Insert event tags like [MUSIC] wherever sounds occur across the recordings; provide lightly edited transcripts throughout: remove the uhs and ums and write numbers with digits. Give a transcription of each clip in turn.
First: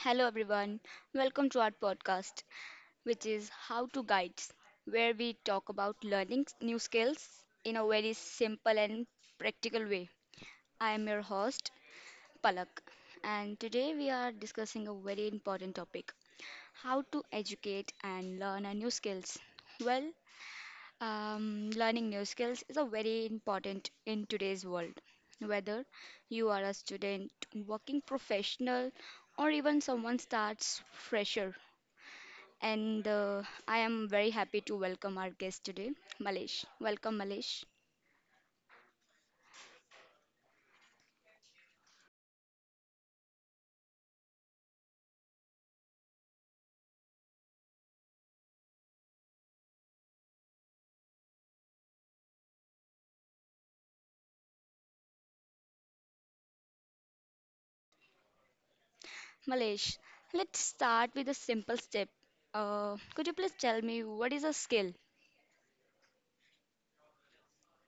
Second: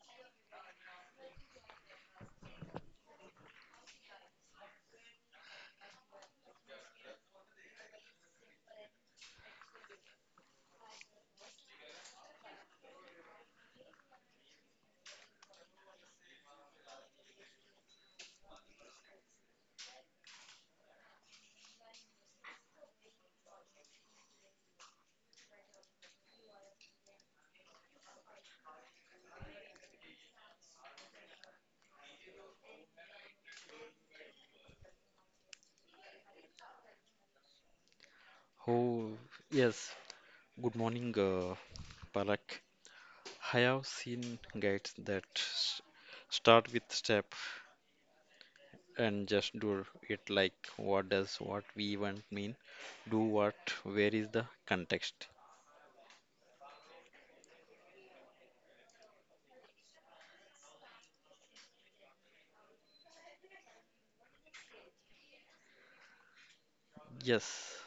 Hello, everyone. Welcome to our podcast, which is How to Guides, where we talk about learning new skills in a very simple and practical way. I am your host, Palak, and today we are discussing a very important topic: how to educate and learn a new skills. Well, learning new skills is a very important in today's world. Whether you are a student, working professional, or even someone starts fresher. And I am very happy to welcome our guest today, Malesh. Welcome, Malesh. Oh, yes. Good morning, Palak. I have seen guides that start with step and just do it like what does what we even mean? Do what? Where is the context? Malesh, let's start with a simple step. Could you please tell me what is a skill? Yes.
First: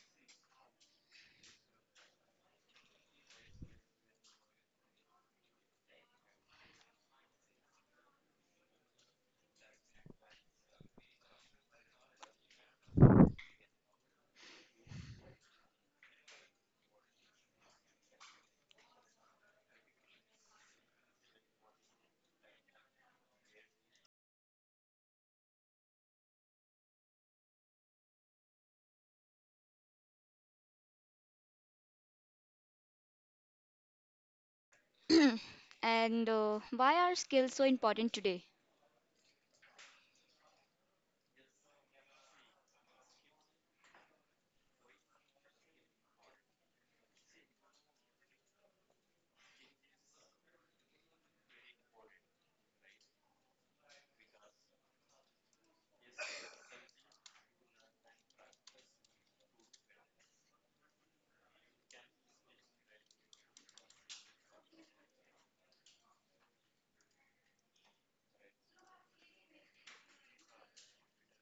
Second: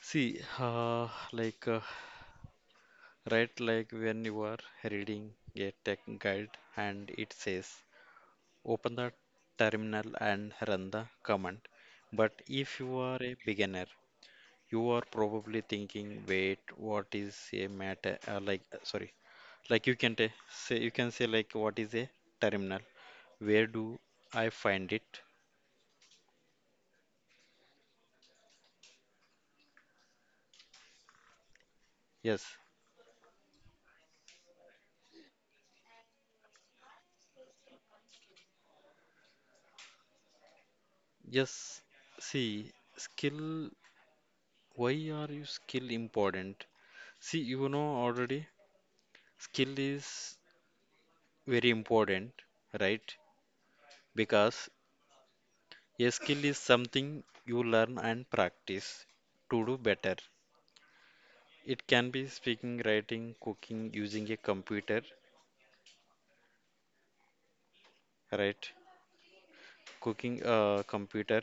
See, right, like when you are reading a tech guide and it says open the terminal and run the command. But if you are a beginner, you are probably thinking, wait, what is a matter? Sorry, like you can say, you can say like, what is a terminal? Where do I find it? Yes, [CLEARS THROAT] and why are skills so important today? yes. See, skill. Why are you skill important? See, you know already, skill is very important, right? Because a skill is something you learn and practice to do better. It can be speaking, writing, cooking, using a computer, right? Cooking a computer,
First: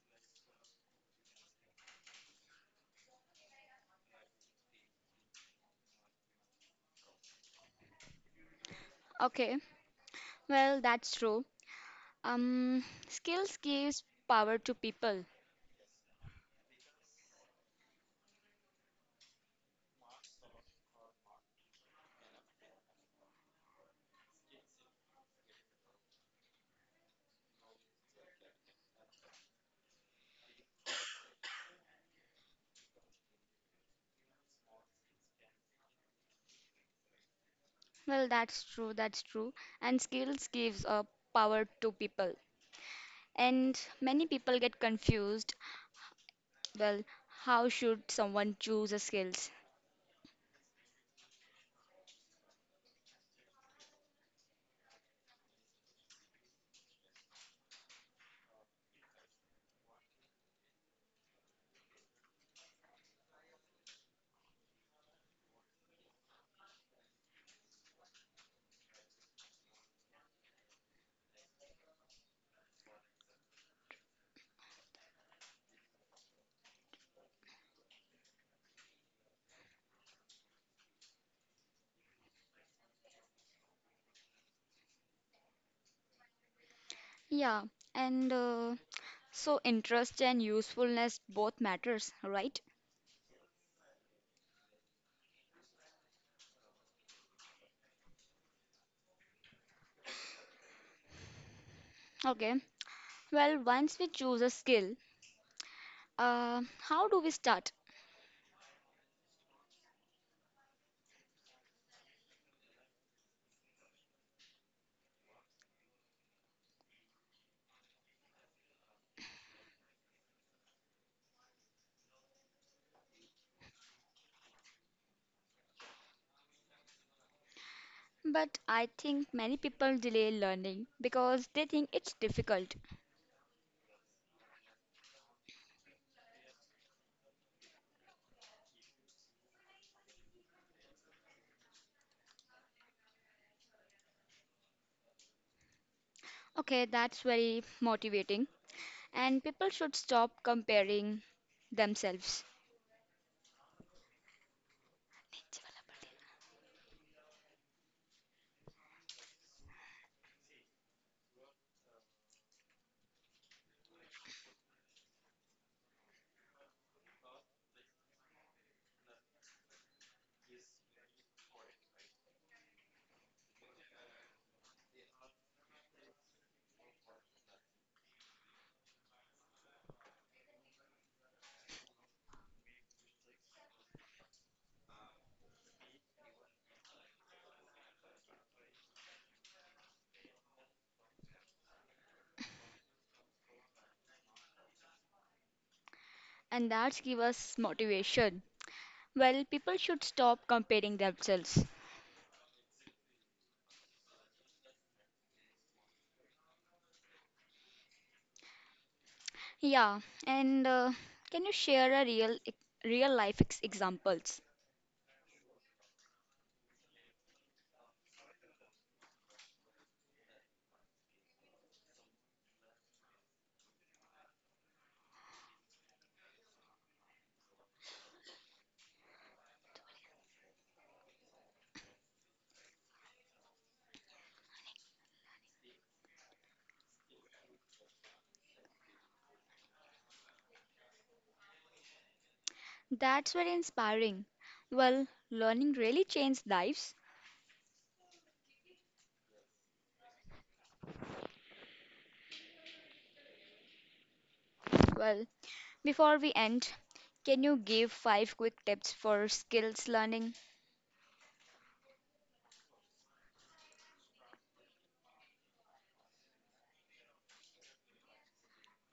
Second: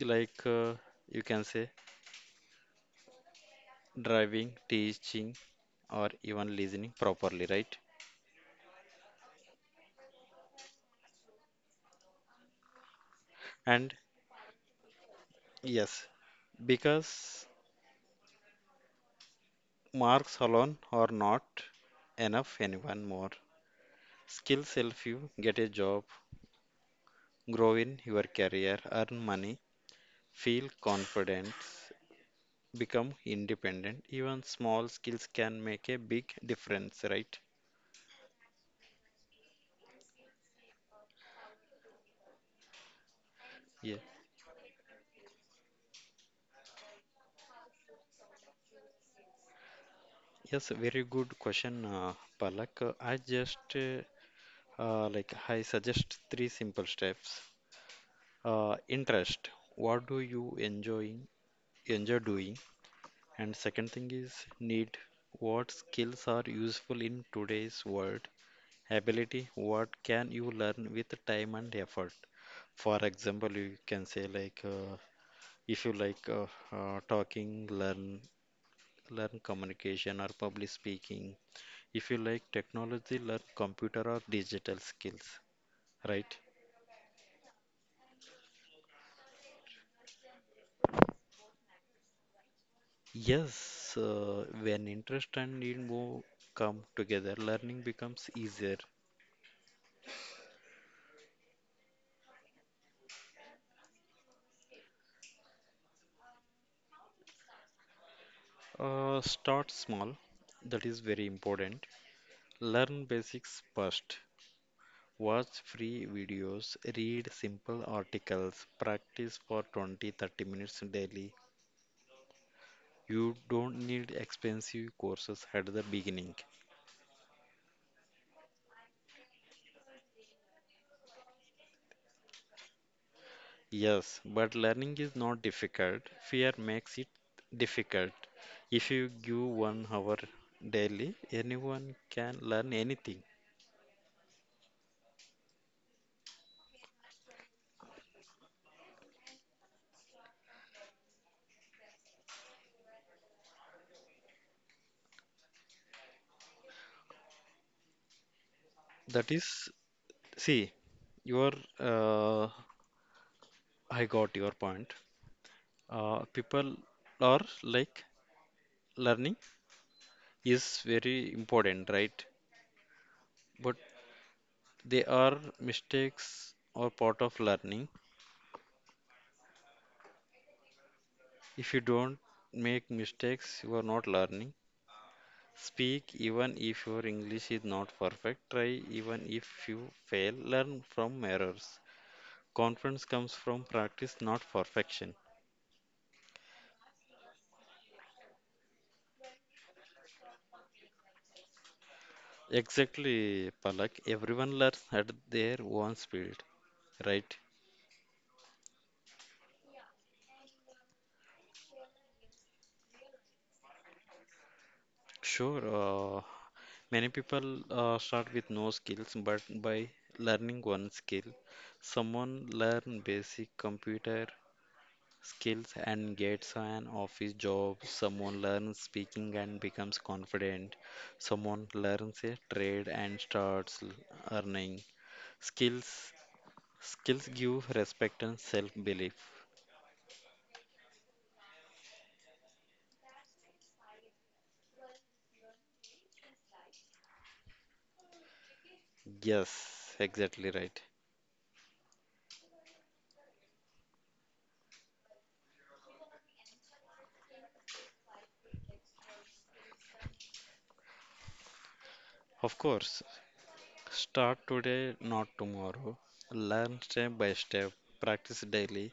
like you can say driving, teaching, or even listening properly, right? Okay, well, that's true. Skills And gives power to people. yes, because marks alone are not enough anyone more. Skills help you get a job, grow in your career, earn money, feel confident, become independent. Even small skills can make a big difference, right? Well, that's true, that's true. And skills gives power to people. And Yeah. many people get confused. Well, how should someone choose a skills? Yes, very good question, Palak. I just like I suggest three simple steps. Interest. What do you enjoy doing? And second thing is need. What skills are useful in today's world? Ability. What can you learn with time and effort? For example, you can say like if you like talking, learn communication or public speaking. If you like technology, learn computer or digital skills, right? Yeah, and so interest and usefulness both matters, right? Yes, when interest and need more come together, learning becomes easier. Okay. Well, once we choose a skill, uh, how do we start? Start small, that is very important. Learn basics first. Watch free videos, read simple articles, practice for 20 30 minutes daily. You don't need expensive courses at the beginning. But I think many people delay learning because they think it's difficult. Yes, but learning is not difficult. Fear makes it difficult. If you give 1 hour daily, anyone can learn anything. Okay, that's very motivating. And people should stop comparing themselves. That is, see, your uh, I got your point. People are like learning is very important, right? But they are mistakes or part of learning. If you don't make mistakes, you are not learning. Speak even if your English is not perfect. Try even if you fail. Learn from errors. Confidence comes from practice, not perfection. And that's give us motivation. Well, people should stop comparing themselves. Exactly, Palak. Everyone learns at their own speed, right? Yeah, and can you share a real life examples? Sure, many people start with no skills, but by learning one skill, someone learn basic computer skills and gets an office job. Someone learns speaking and becomes confident. Someone learns a trade and starts earning. Skills skills give respect and self-belief. That's very inspiring. Well, learning really changed lives. Yes, exactly right. Well, before we end, can you give 5 quick tips for skills learning? Of course, start today, not tomorrow. Learn step by step. Practice daily.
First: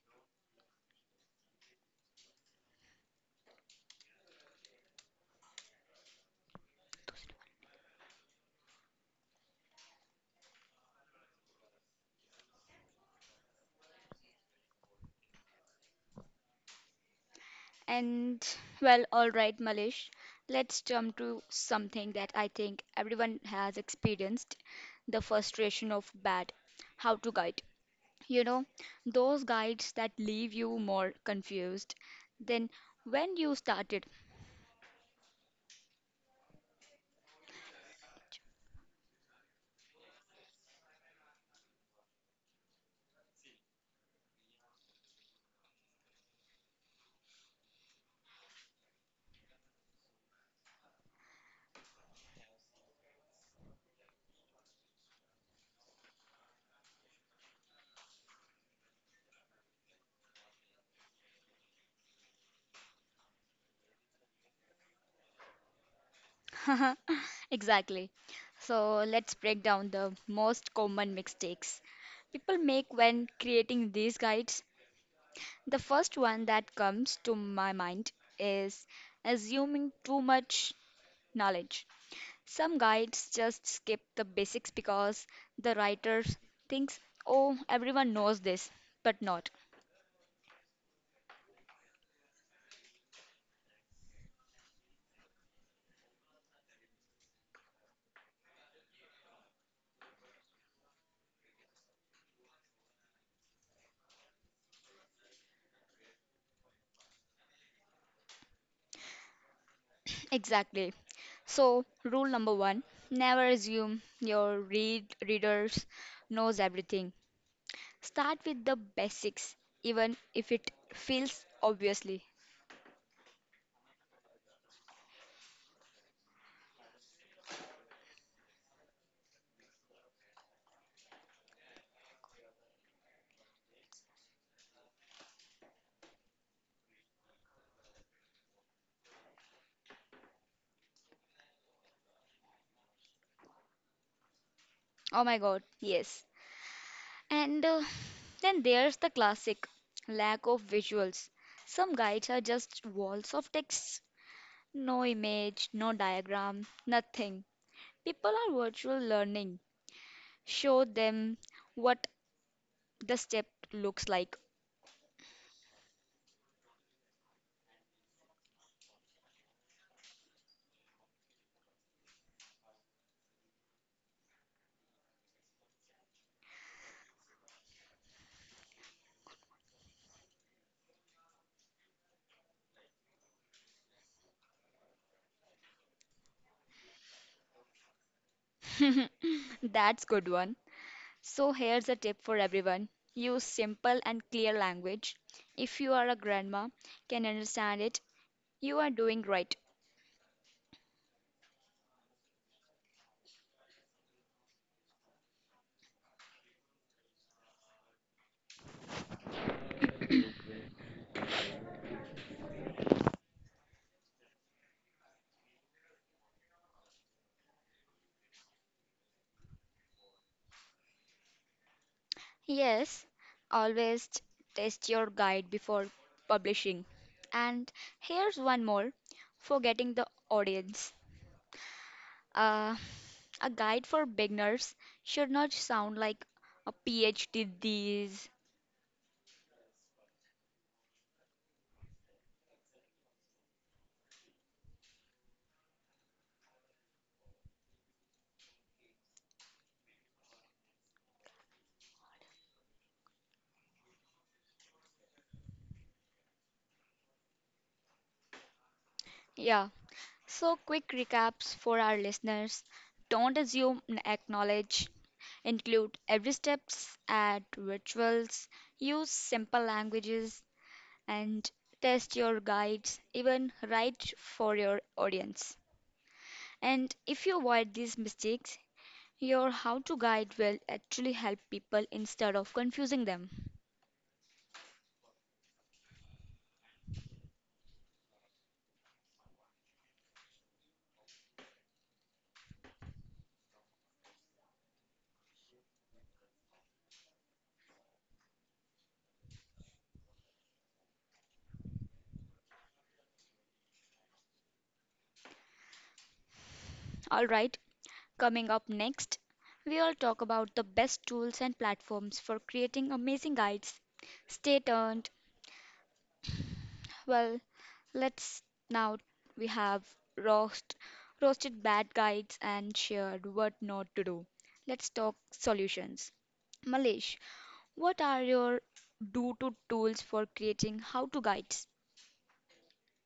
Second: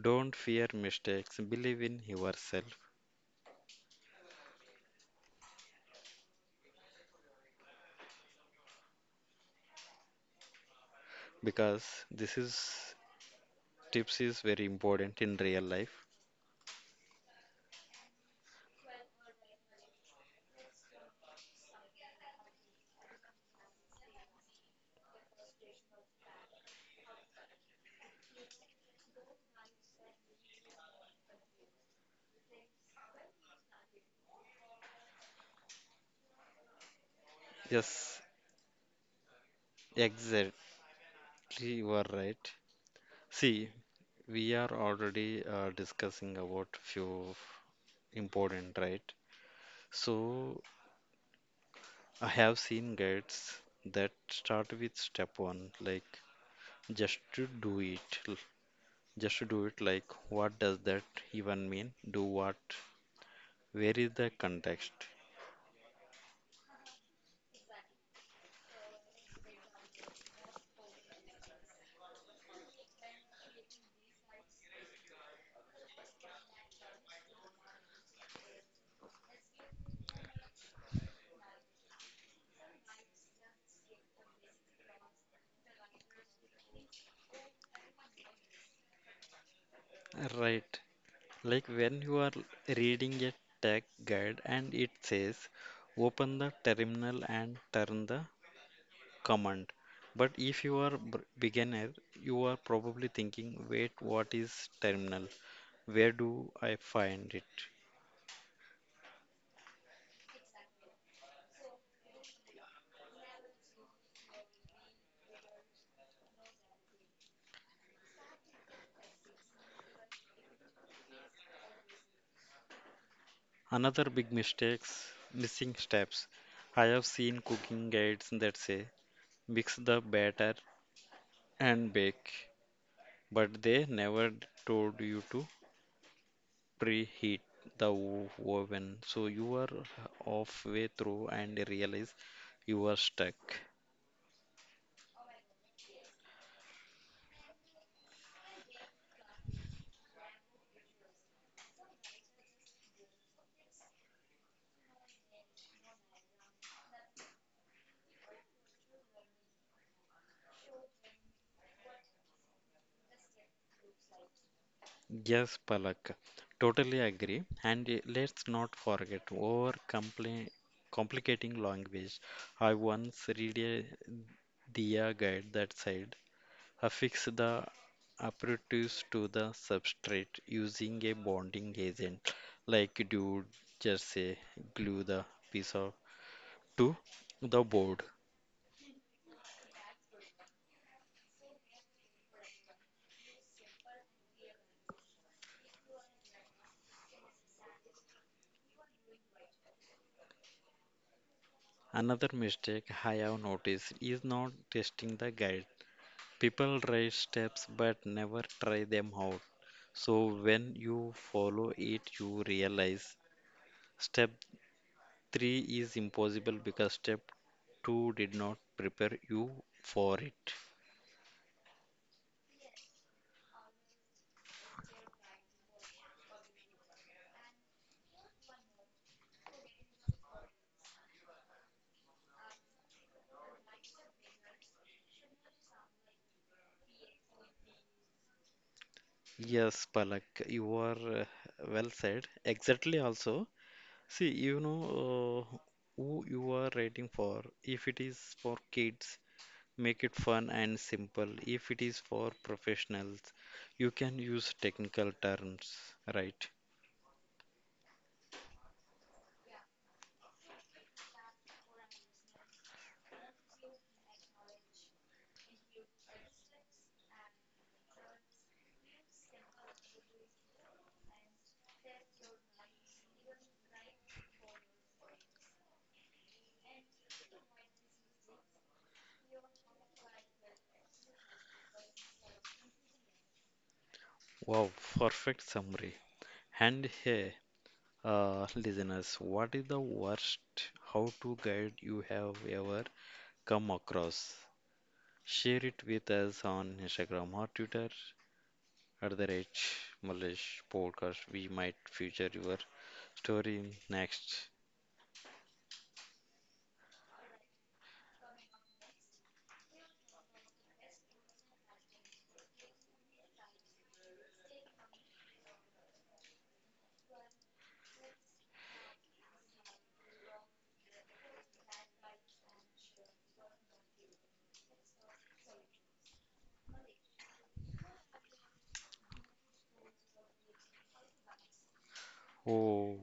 Don't fear mistakes. Believe in yourself because this is tips is very important in real life. And well, all right, Malish, let's jump to something that I think everyone has experienced the frustration of bad how to guide. You know, those guides that leave you more confused than when you started. Yes, exactly. You are right. See, we are already discussing about few important, right? So I have seen guides that start with step one, like just to do it. Just to do it, like what does that even mean? Do what? Where is the context? [LAUGHS] Exactly. So let's break down the most common mistakes people make when creating these guides. The first one that comes to my mind is assuming too much knowledge. Some guides just skip the basics because the writer thinks, oh, everyone knows this, but not. Right. Like when you are reading a tech guide and it says open the terminal and turn the command. But if you are beginner, you are probably thinking, wait, what is terminal? Where do I find it? Exactly. So, rule number one: never assume your readers knows everything. Start with the basics, even if it feels obviously. Another big mistakes, missing steps. I have seen cooking guides that say mix the batter and bake, but they never told you to preheat the oven. So you are halfway through and realize you are stuck. Oh my god, yes. And then there's the classic lack of visuals. Some guides are just walls of text, no image, no diagram, nothing. People are virtual learning. Show them what the step looks like. Yes, Palak, totally agree. And let's not forget over compli complicating language. I once read a Diya guide that said affix the aperitives to the substrate using a bonding agent like dude, just say glue the piece of to the board. That's good one. So here's a tip for everyone. Use simple and clear language. If you are a grandma can understand it, you are doing right. Another mistake I have noticed is not testing the guide. People try steps but never try them out. So when you follow it, you realize step 3 is impossible because step 2 did not prepare you for it. Yes, always test your guide before publishing. And here's one more for getting the audience. Uh, a guide for beginners should not sound like a PhD these. Yes, Palak, you are well said. Exactly, also. See, you know uh, who you are writing for. If it is for kids, make it fun and simple. If it is for professionals, you can use technical terms, right? Yeah, so quick recaps for our listeners. Don't assume, acknowledge, include every steps, add rituals, use simple languages, and test your guides, even write for your audience. And if you avoid these mistakes, your how to guide will actually help people instead of confusing them. Wow, perfect summary. And hey, listeners, what is the worst how to guide you have ever come across? Share it with us on Instagram or Twitter at the rate Malish podcast. We might feature your story in next. Alright, coming up next, we will talk about the best tools and platforms for creating amazing guides. Stay tuned. Well, let's now we have roast, roasted bad guides and shared what not to do. Let's talk solutions. Malish, what are your do-to tools for creating how-to guides? Oh.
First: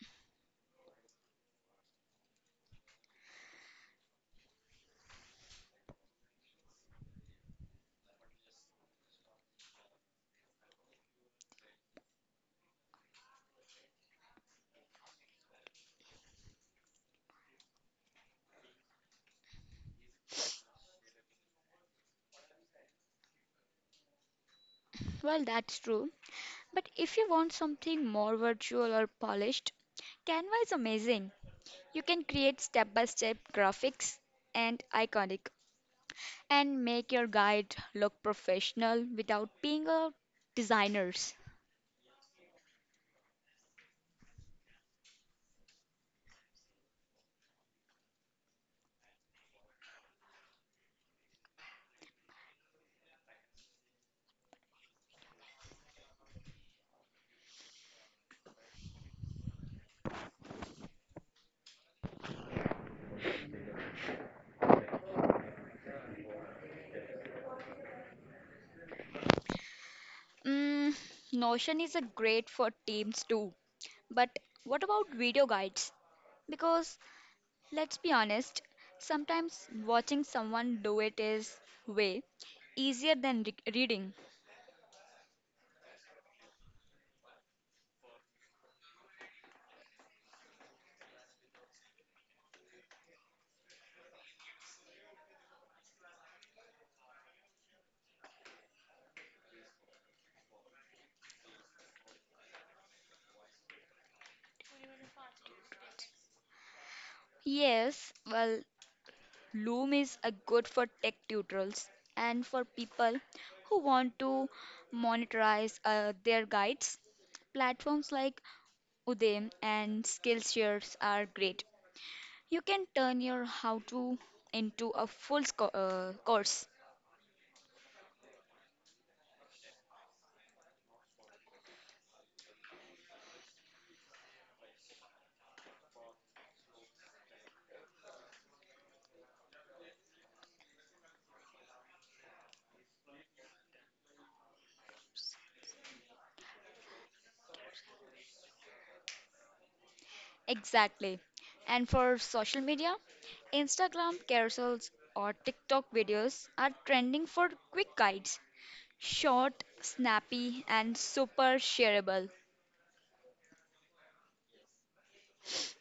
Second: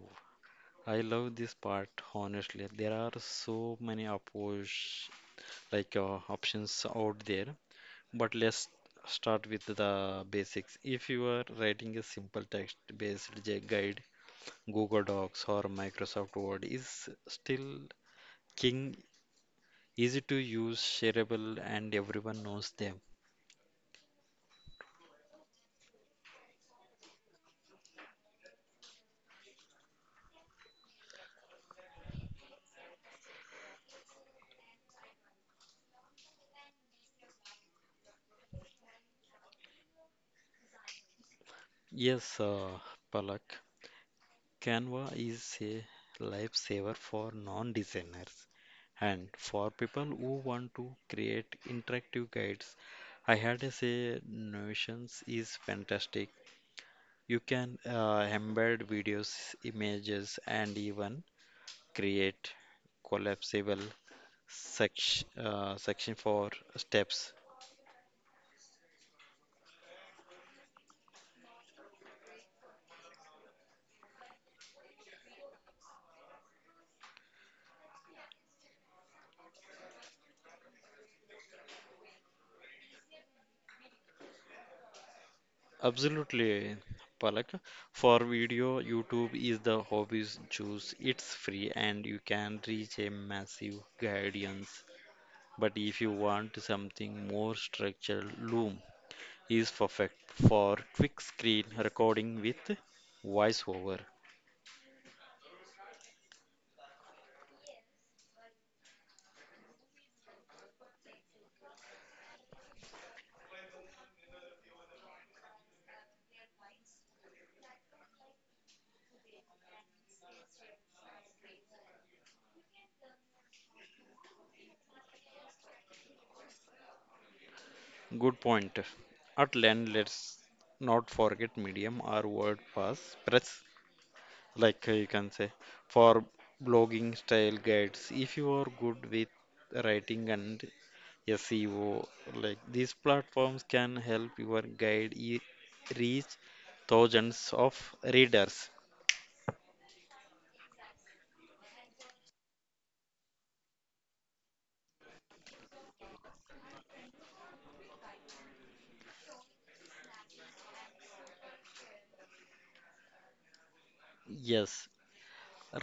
I love this part, honestly. There are so many oppos like options out there, but let's start with the basics. If you are writing a simple text-based guide, Google Docs or Microsoft Word is still king, easy to use, shareable, and everyone knows them. Well, that's true. But if you want something more virtual or polished, Canva is amazing. You can create step by step graphics and iconic and make your guide look professional without being a designers. Yes, Palak. Canva is a lifesaver for non-designers and for people who want to create interactive guides. I had to say Notions is fantastic. You can embed videos, images, and even create collapsible section for steps. Mm, Notion is a great for teams too. But what about video guides? Because let's be honest, sometimes watching someone do it is way easier than reading. Absolutely, Palak. For video, YouTube is the hobby's juice. It's free and you can reach a massive audience. But if you want something more structured, Loom is perfect for quick screen recording with voiceover. Yes, well, Loom is a good for tech tutorials and for people who want to monetize their guides. Platforms like Udemy, and Skillshares are great. You can turn your how to into a course. Good point. At LAN, let's not forget medium or WordPress, you can say for blogging style guides if you are good with writing and SEO, like these platforms can help your reach thousands of readers. Exactly. And for social media, Instagram carousels or TikTok videos are trending for quick guides. Short, snappy, and super shareable. Yes,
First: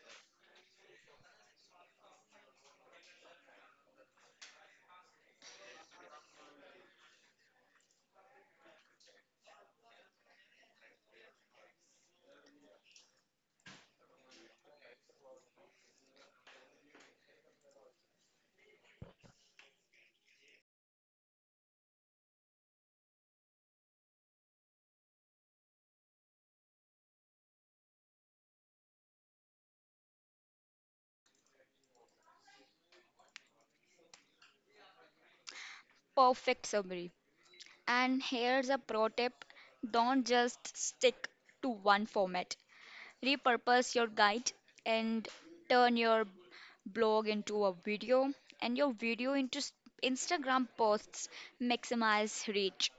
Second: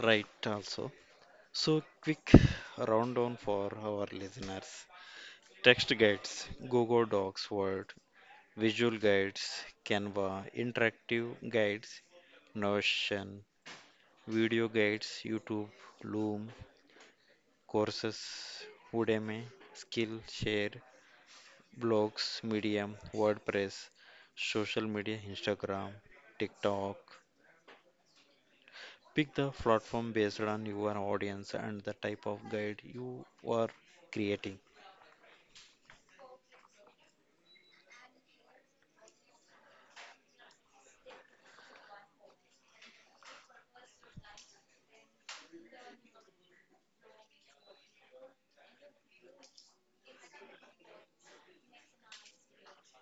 right also. So quick rundown for our listeners: text guides, Google Docs, Word; visual guides, Canva; interactive guides, Notion; video guides, YouTube, Loom; courses, Udemy, Skillshare; blogs, Medium, WordPress; social media, Instagram, TikTok. Pick the platform based on your audience and the type of guide you are creating. Perfect summary. And here's a pro tip: don't just stick to one format. Repurpose your guide and turn your blog into a video and your video into Instagram posts, maximize reach.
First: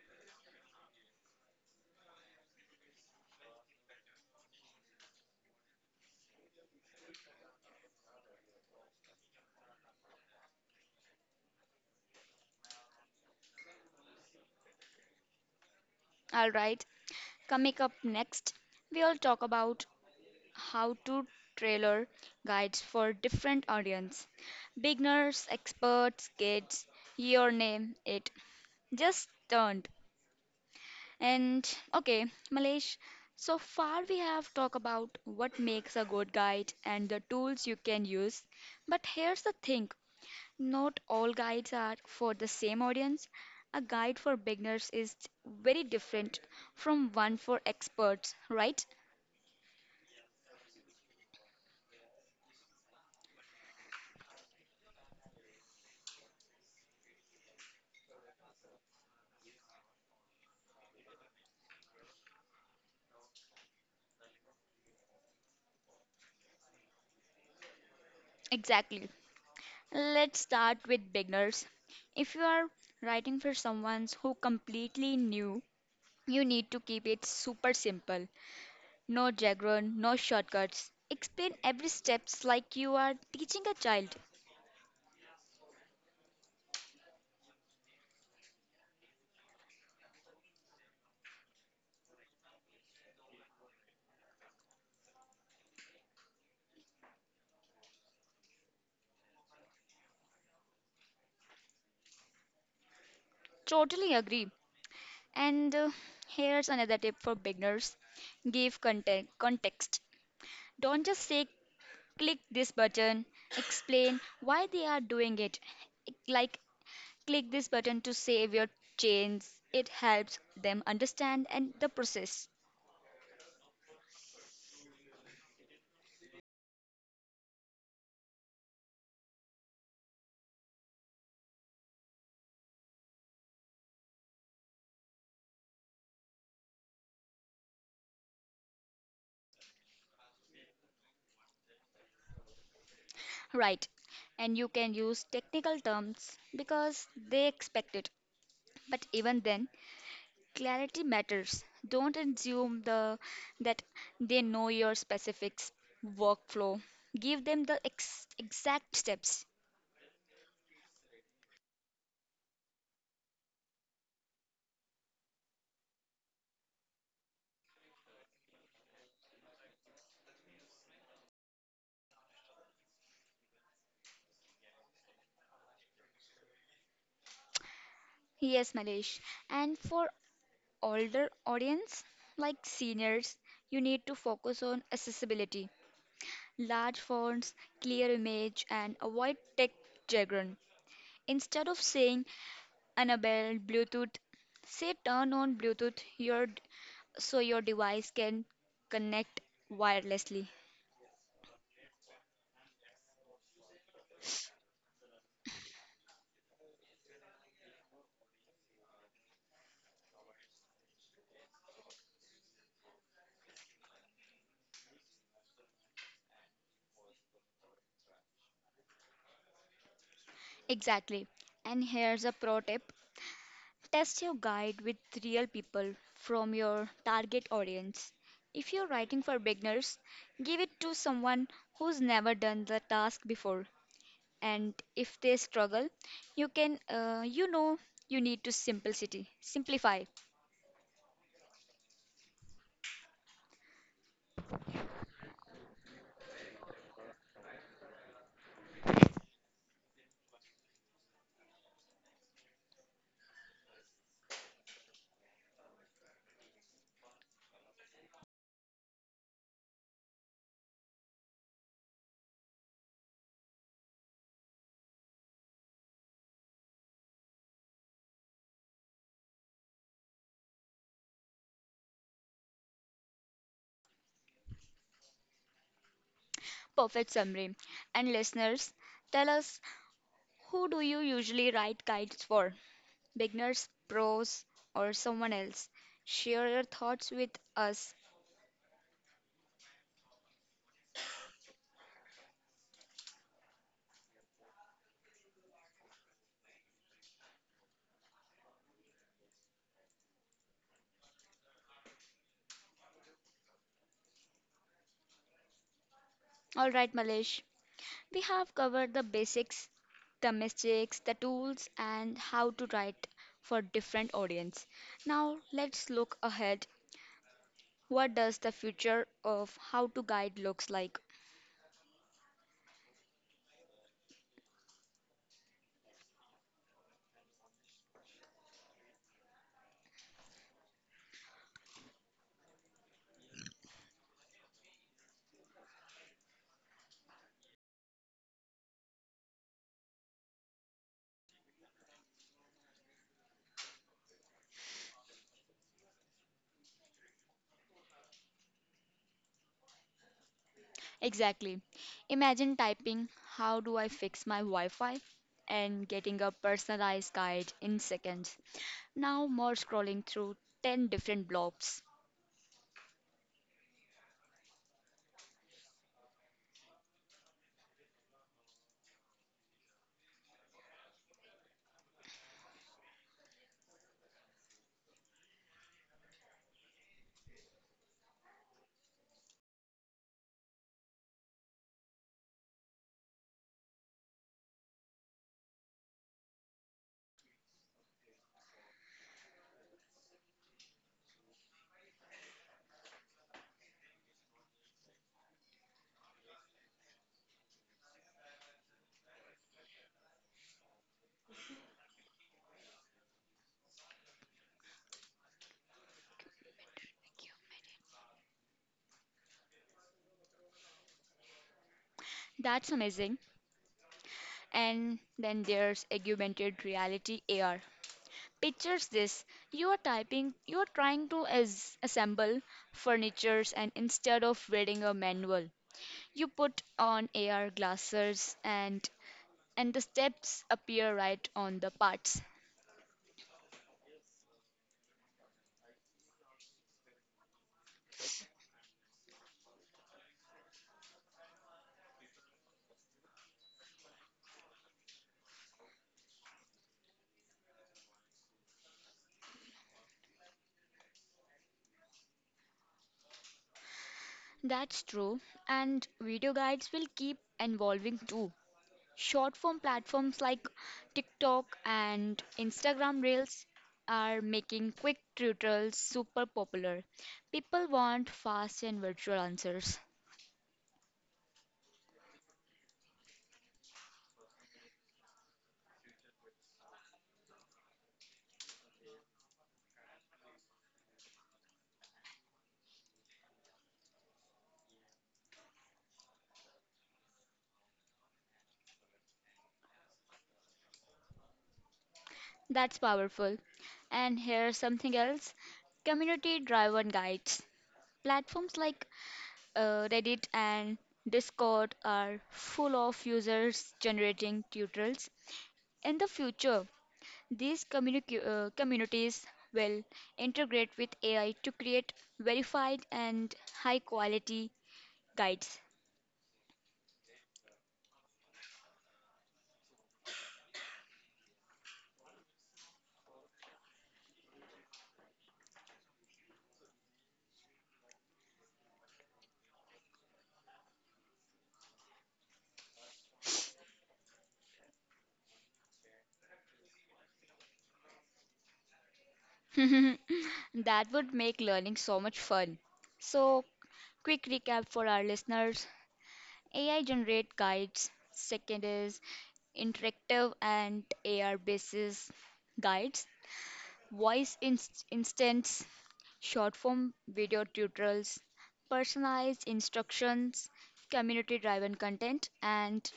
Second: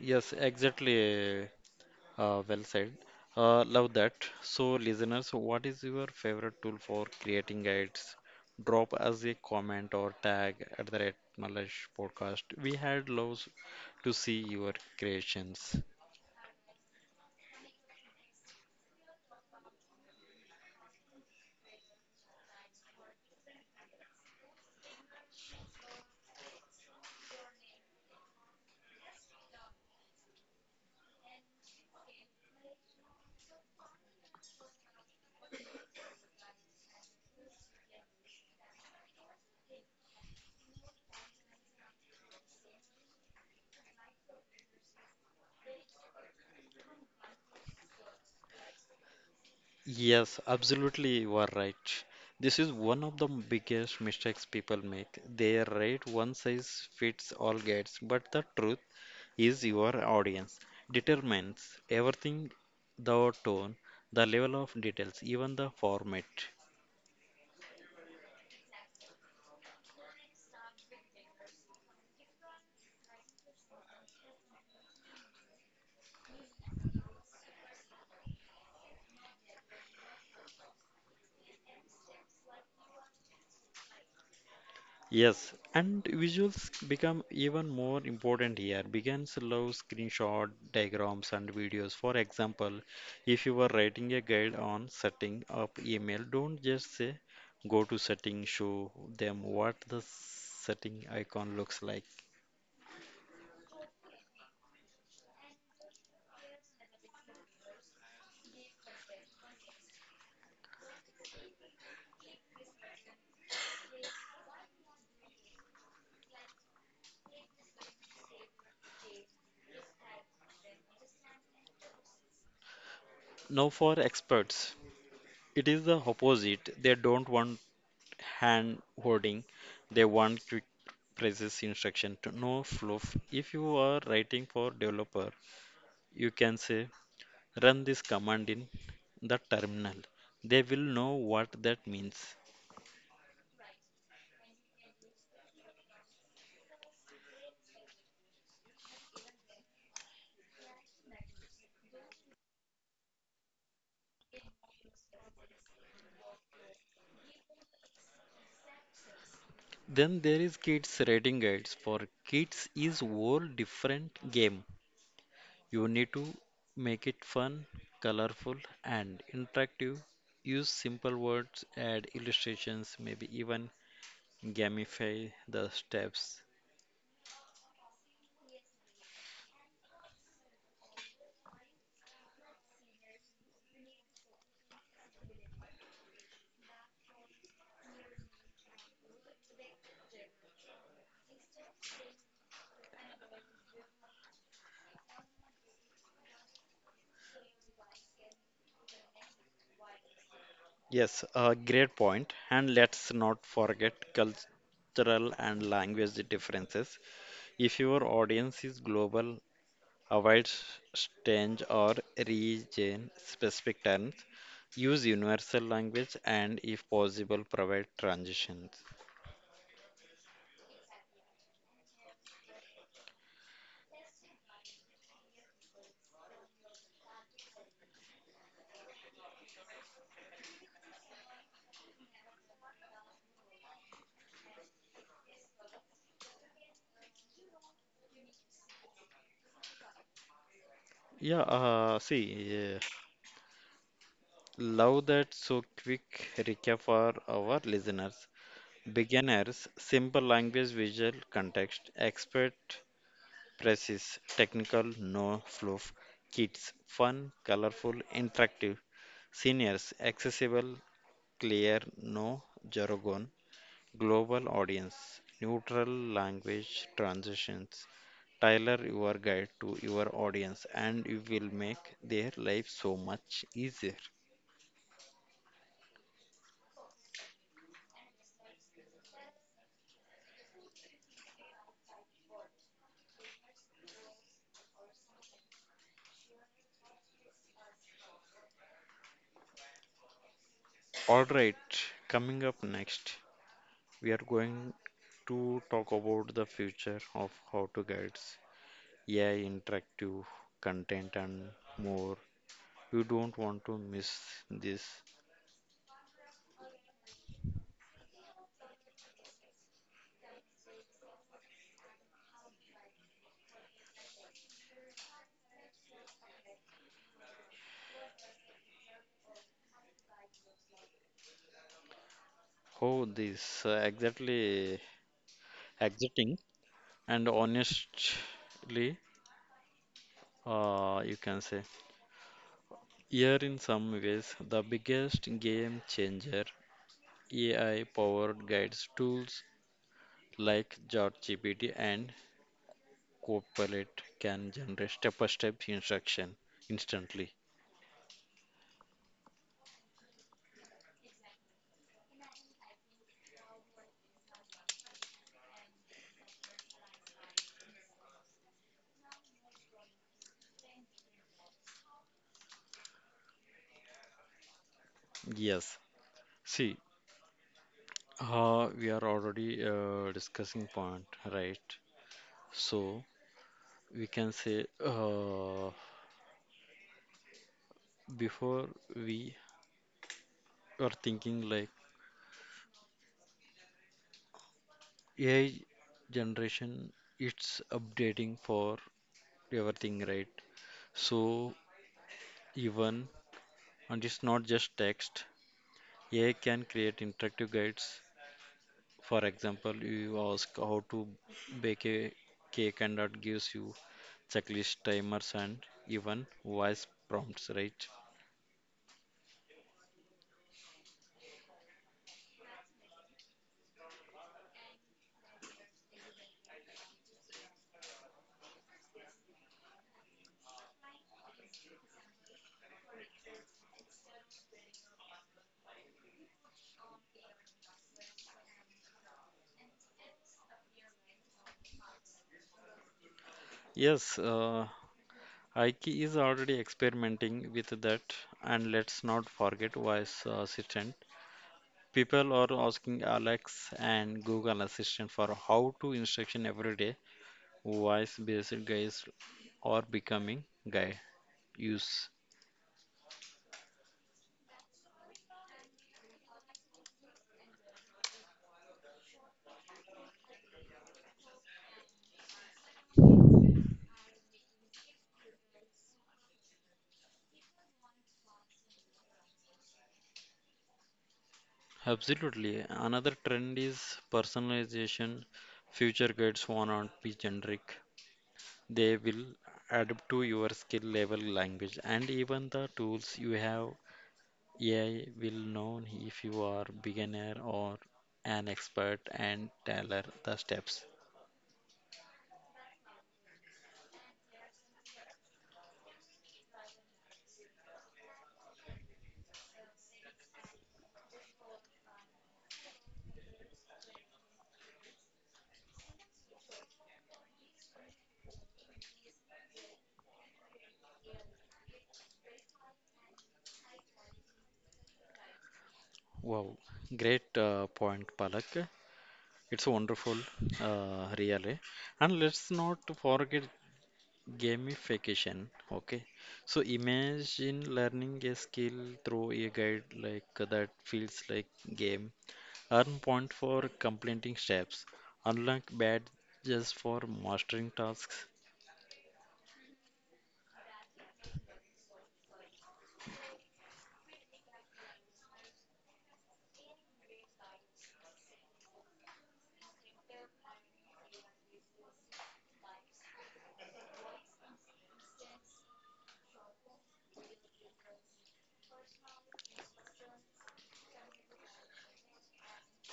Yes, exactly. Well said. Love that. So, listeners, what is your favorite tool for creating guides? Drop us a comment or tag at the Red Malash podcast. We had loves to see your creations. All right, coming up next, we'll talk about how to trailer guides for different audience, beginners, experts, kids, your name it, just turned. And okay, Malesh, so far we have talked about what makes a good guide and the tools you can use. But here's the thing: not all guides are for the same audience. A guide for beginners is very different from one for experts, right? Yes, absolutely, you are right. This is one of the biggest mistakes people make. They write one size fits all guides, but the truth is your audience determines everything: the tone, the level of details, even the format. Exactly. Let's start with beginners. If you are writing for someone who completely new, you need to keep it super simple. No jargon, no shortcuts. Explain every steps like you are teaching a child. Yes, and visuals become even more important here. Begins love screenshot, diagrams, and videos. For example, if you are writing a guide on setting up email, don't just say go to setting, show them what the setting icon looks like. Totally agree. And here's another tip for beginners. Give context. Don't just say click this button. Explain why they are doing it. Like click this button to save your chains. It helps them understand and the process. Now, for experts, it is the opposite. They don't want hand holding. They want quick process instruction to no fluff. If you are writing for developer, you can say run this command in the terminal. They will know what that means. Right. And you can use technical terms because they expect it. But even then, clarity matters. Don't assume the, that they know your specifics workflow. Give them the exact steps. Then there is kids writing guides. For kids is whole different game. You need to make it fun, colorful and interactive. Use simple words, add illustrations, maybe even gamify the steps. Yes, Malesh. And for older audience, like seniors, you need to focus on accessibility, large fonts, clear image, and avoid tech jargon. Instead of saying enable Bluetooth, say turn on Bluetooth your, so your device can connect wirelessly. Yes, a great point. And let's not forget cultural and language differences. If your audience is global, avoid strange or region specific terms. Use universal language and, if possible, provide transitions. Exactly. And here's a pro tip: test your guide with real people from your target audience. If you're writing for beginners, give it to someone who's never done the task before. And if they struggle, you can, you need to simplicity, simplify. Yeah, uh, love that. So quick recap for our listeners: beginners, simple language, visual context; expert press is technical, no fluff; kids, fun, colorful, interactive; seniors, accessible, clear, no jargon; global audience, neutral language transitions. Tailor your guide to your audience and you will make their life so much easier. Perfect summary. And listeners, tell us, who do you usually write guides for? Beginners, pros, or someone else? Share your thoughts with us. Alright, coming up next, we are going to talk about the future of how to guides. AI interactive content and more. You don't want to miss this. All right, Malesh. We have covered the basics, the mistakes, the tools, and how to write for different audience. Now let's look ahead. What does the future of how to guide looks like? How this exactly exiting and honestly, you can say here in some ways the biggest game changer: AI powered guides tools like ChatGPT and Copilot can generate step-by-step instruction instantly. Exactly. Imagine typing how do I fix my Wi-Fi and getting a personalized guide in seconds. Now more scrolling through 10 different blobs. Yes. See, we are already discussing point, right? So we can say before we were thinking like AI generation, it's updating for everything, right? So even and it's not just text. AI can create interactive guides. For example, you ask how to bake a cake, and that gives you checklist timers and even voice prompts, right? That's amazing. And then there's augmented reality AR. Pictures this you are typing, you are trying to assemble furnitures, and instead of reading a manual, you put on AR glasses and the steps appear right on the parts. Yes, IKE is already experimenting with that, and let's not forget voice assistant. People are asking Alex and Google Assistant for how to instruction every day. Voice-based guys are becoming guy use. That's true, and video guides will keep evolving too. Short form platforms like TikTok and Instagram Reels are making quick tutorials super popular. People want fast and virtual answers. Absolutely. Another trend is personalization. Future guides will not be generic. They will adapt to your skill level, language, and even the tools you have. AI will know if you are beginner or an expert and tailor the steps. That's powerful. And here's something else: community driven guides. Platforms like Reddit and Discord are full of users generating tutorials. In the future, these communities will integrate with AI to create verified and high quality guides. Wow, great point, Palak. It's wonderful, really. And let's not forget gamification. Okay, so imagine learning a skill through a guide like that feels like game. Earn point for completing steps. Unlock badges for mastering tasks. [LAUGHS] That would make learning so much fun. So, quick recap for our listeners: AI generate guides, second is interactive and AR basis guides, voice instants, short form video tutorials, personalized instructions, community driven content,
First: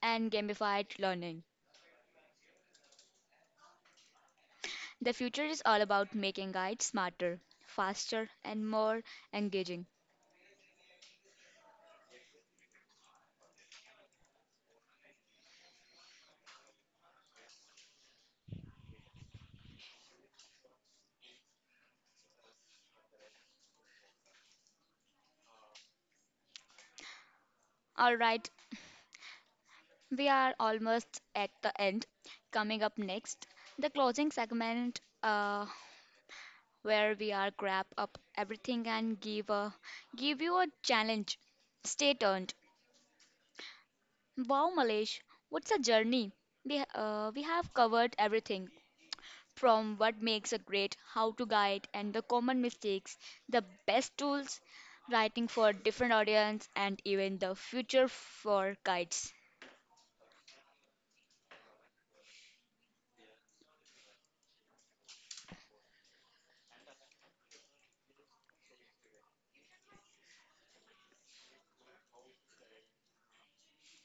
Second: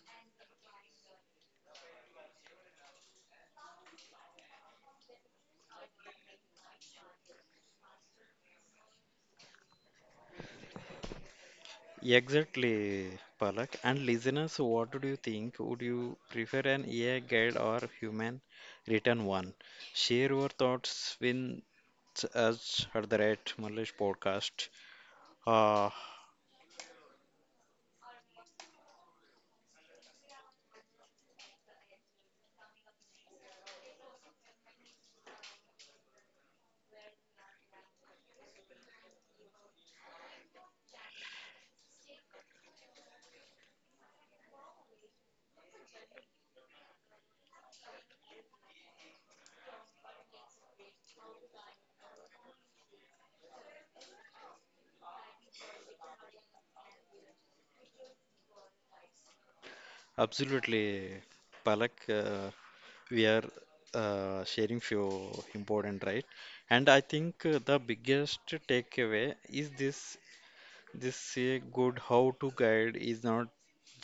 and gamified learning. The future is all about making guides smarter, faster, and more engaging. Exactly, Palak. And listeners, what do you think? Would you prefer an AI guide or human written one? Share your thoughts with us at the right Malaysh podcast. Uh, Alright, we are almost at the end. Coming up next, the closing segment where we are wrap up everything and give give you a challenge. Stay tuned. Wow, Malesh, what's a journey? We have covered everything from what makes a great, how to guide, and the common mistakes, the best tools, writing for different audience, and even the future for guides. absolutely, Palak. We are sharing few important, right? And I think the biggest takeaway is this: this good how to guide is not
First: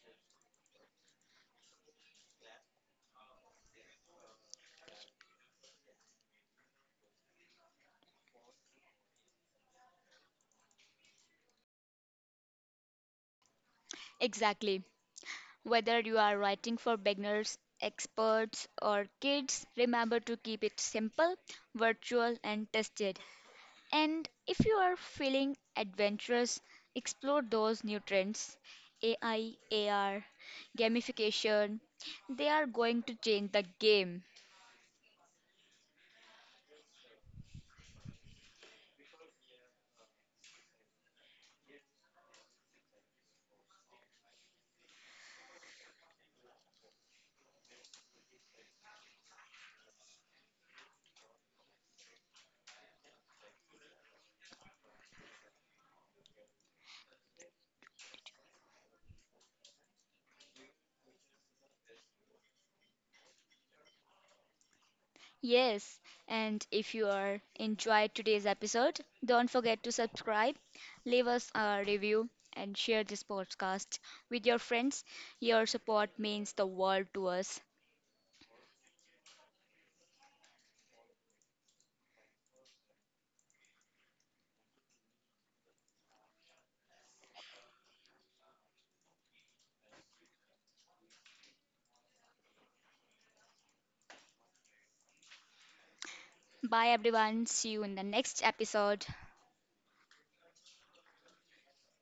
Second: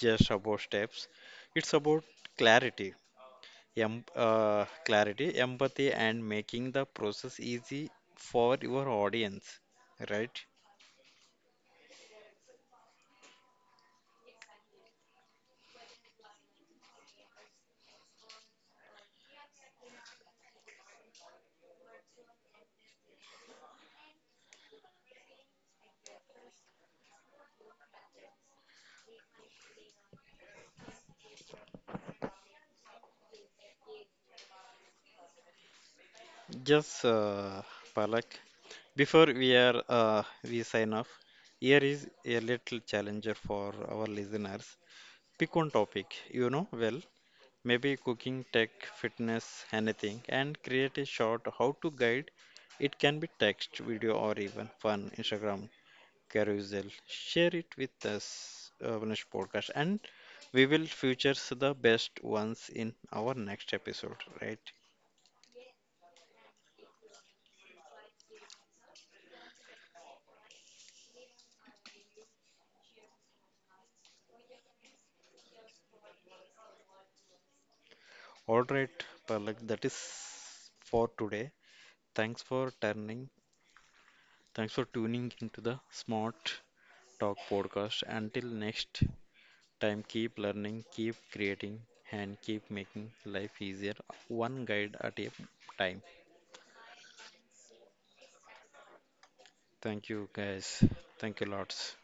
just about steps; it's about clarity clarity, empathy, and making the process easy for your audience, right? Exactly. Whether you are writing for beginners, experts, or kids, remember to keep it simple, virtual, and tested. And if you are feeling adventurous, explore those new trends: AI, AR, gamification. They are going to change the game. Just Palak, before we sign off, here is a little challenger for our listeners. Pick one topic you know well, maybe cooking, tech, fitness, anything, and create a short how to guide. It can be text, video, or even fun Instagram carousel. Share it with us, Vinesh podcast, and we will feature the best ones in our next episode, right? Yes, and if you are enjoyed today's episode, don't forget to subscribe, leave us a review, and share this podcast with your friends. Your support means the world to us. All right, Palak, that is for today. Thanks for turning. Thanks for tuning into the Smart Talk podcast. Until next time, keep learning, keep creating, and keep making life easier, one guide at a time. Bye everyone, see you in the next episode. Thank you, guys. Thank you, lots.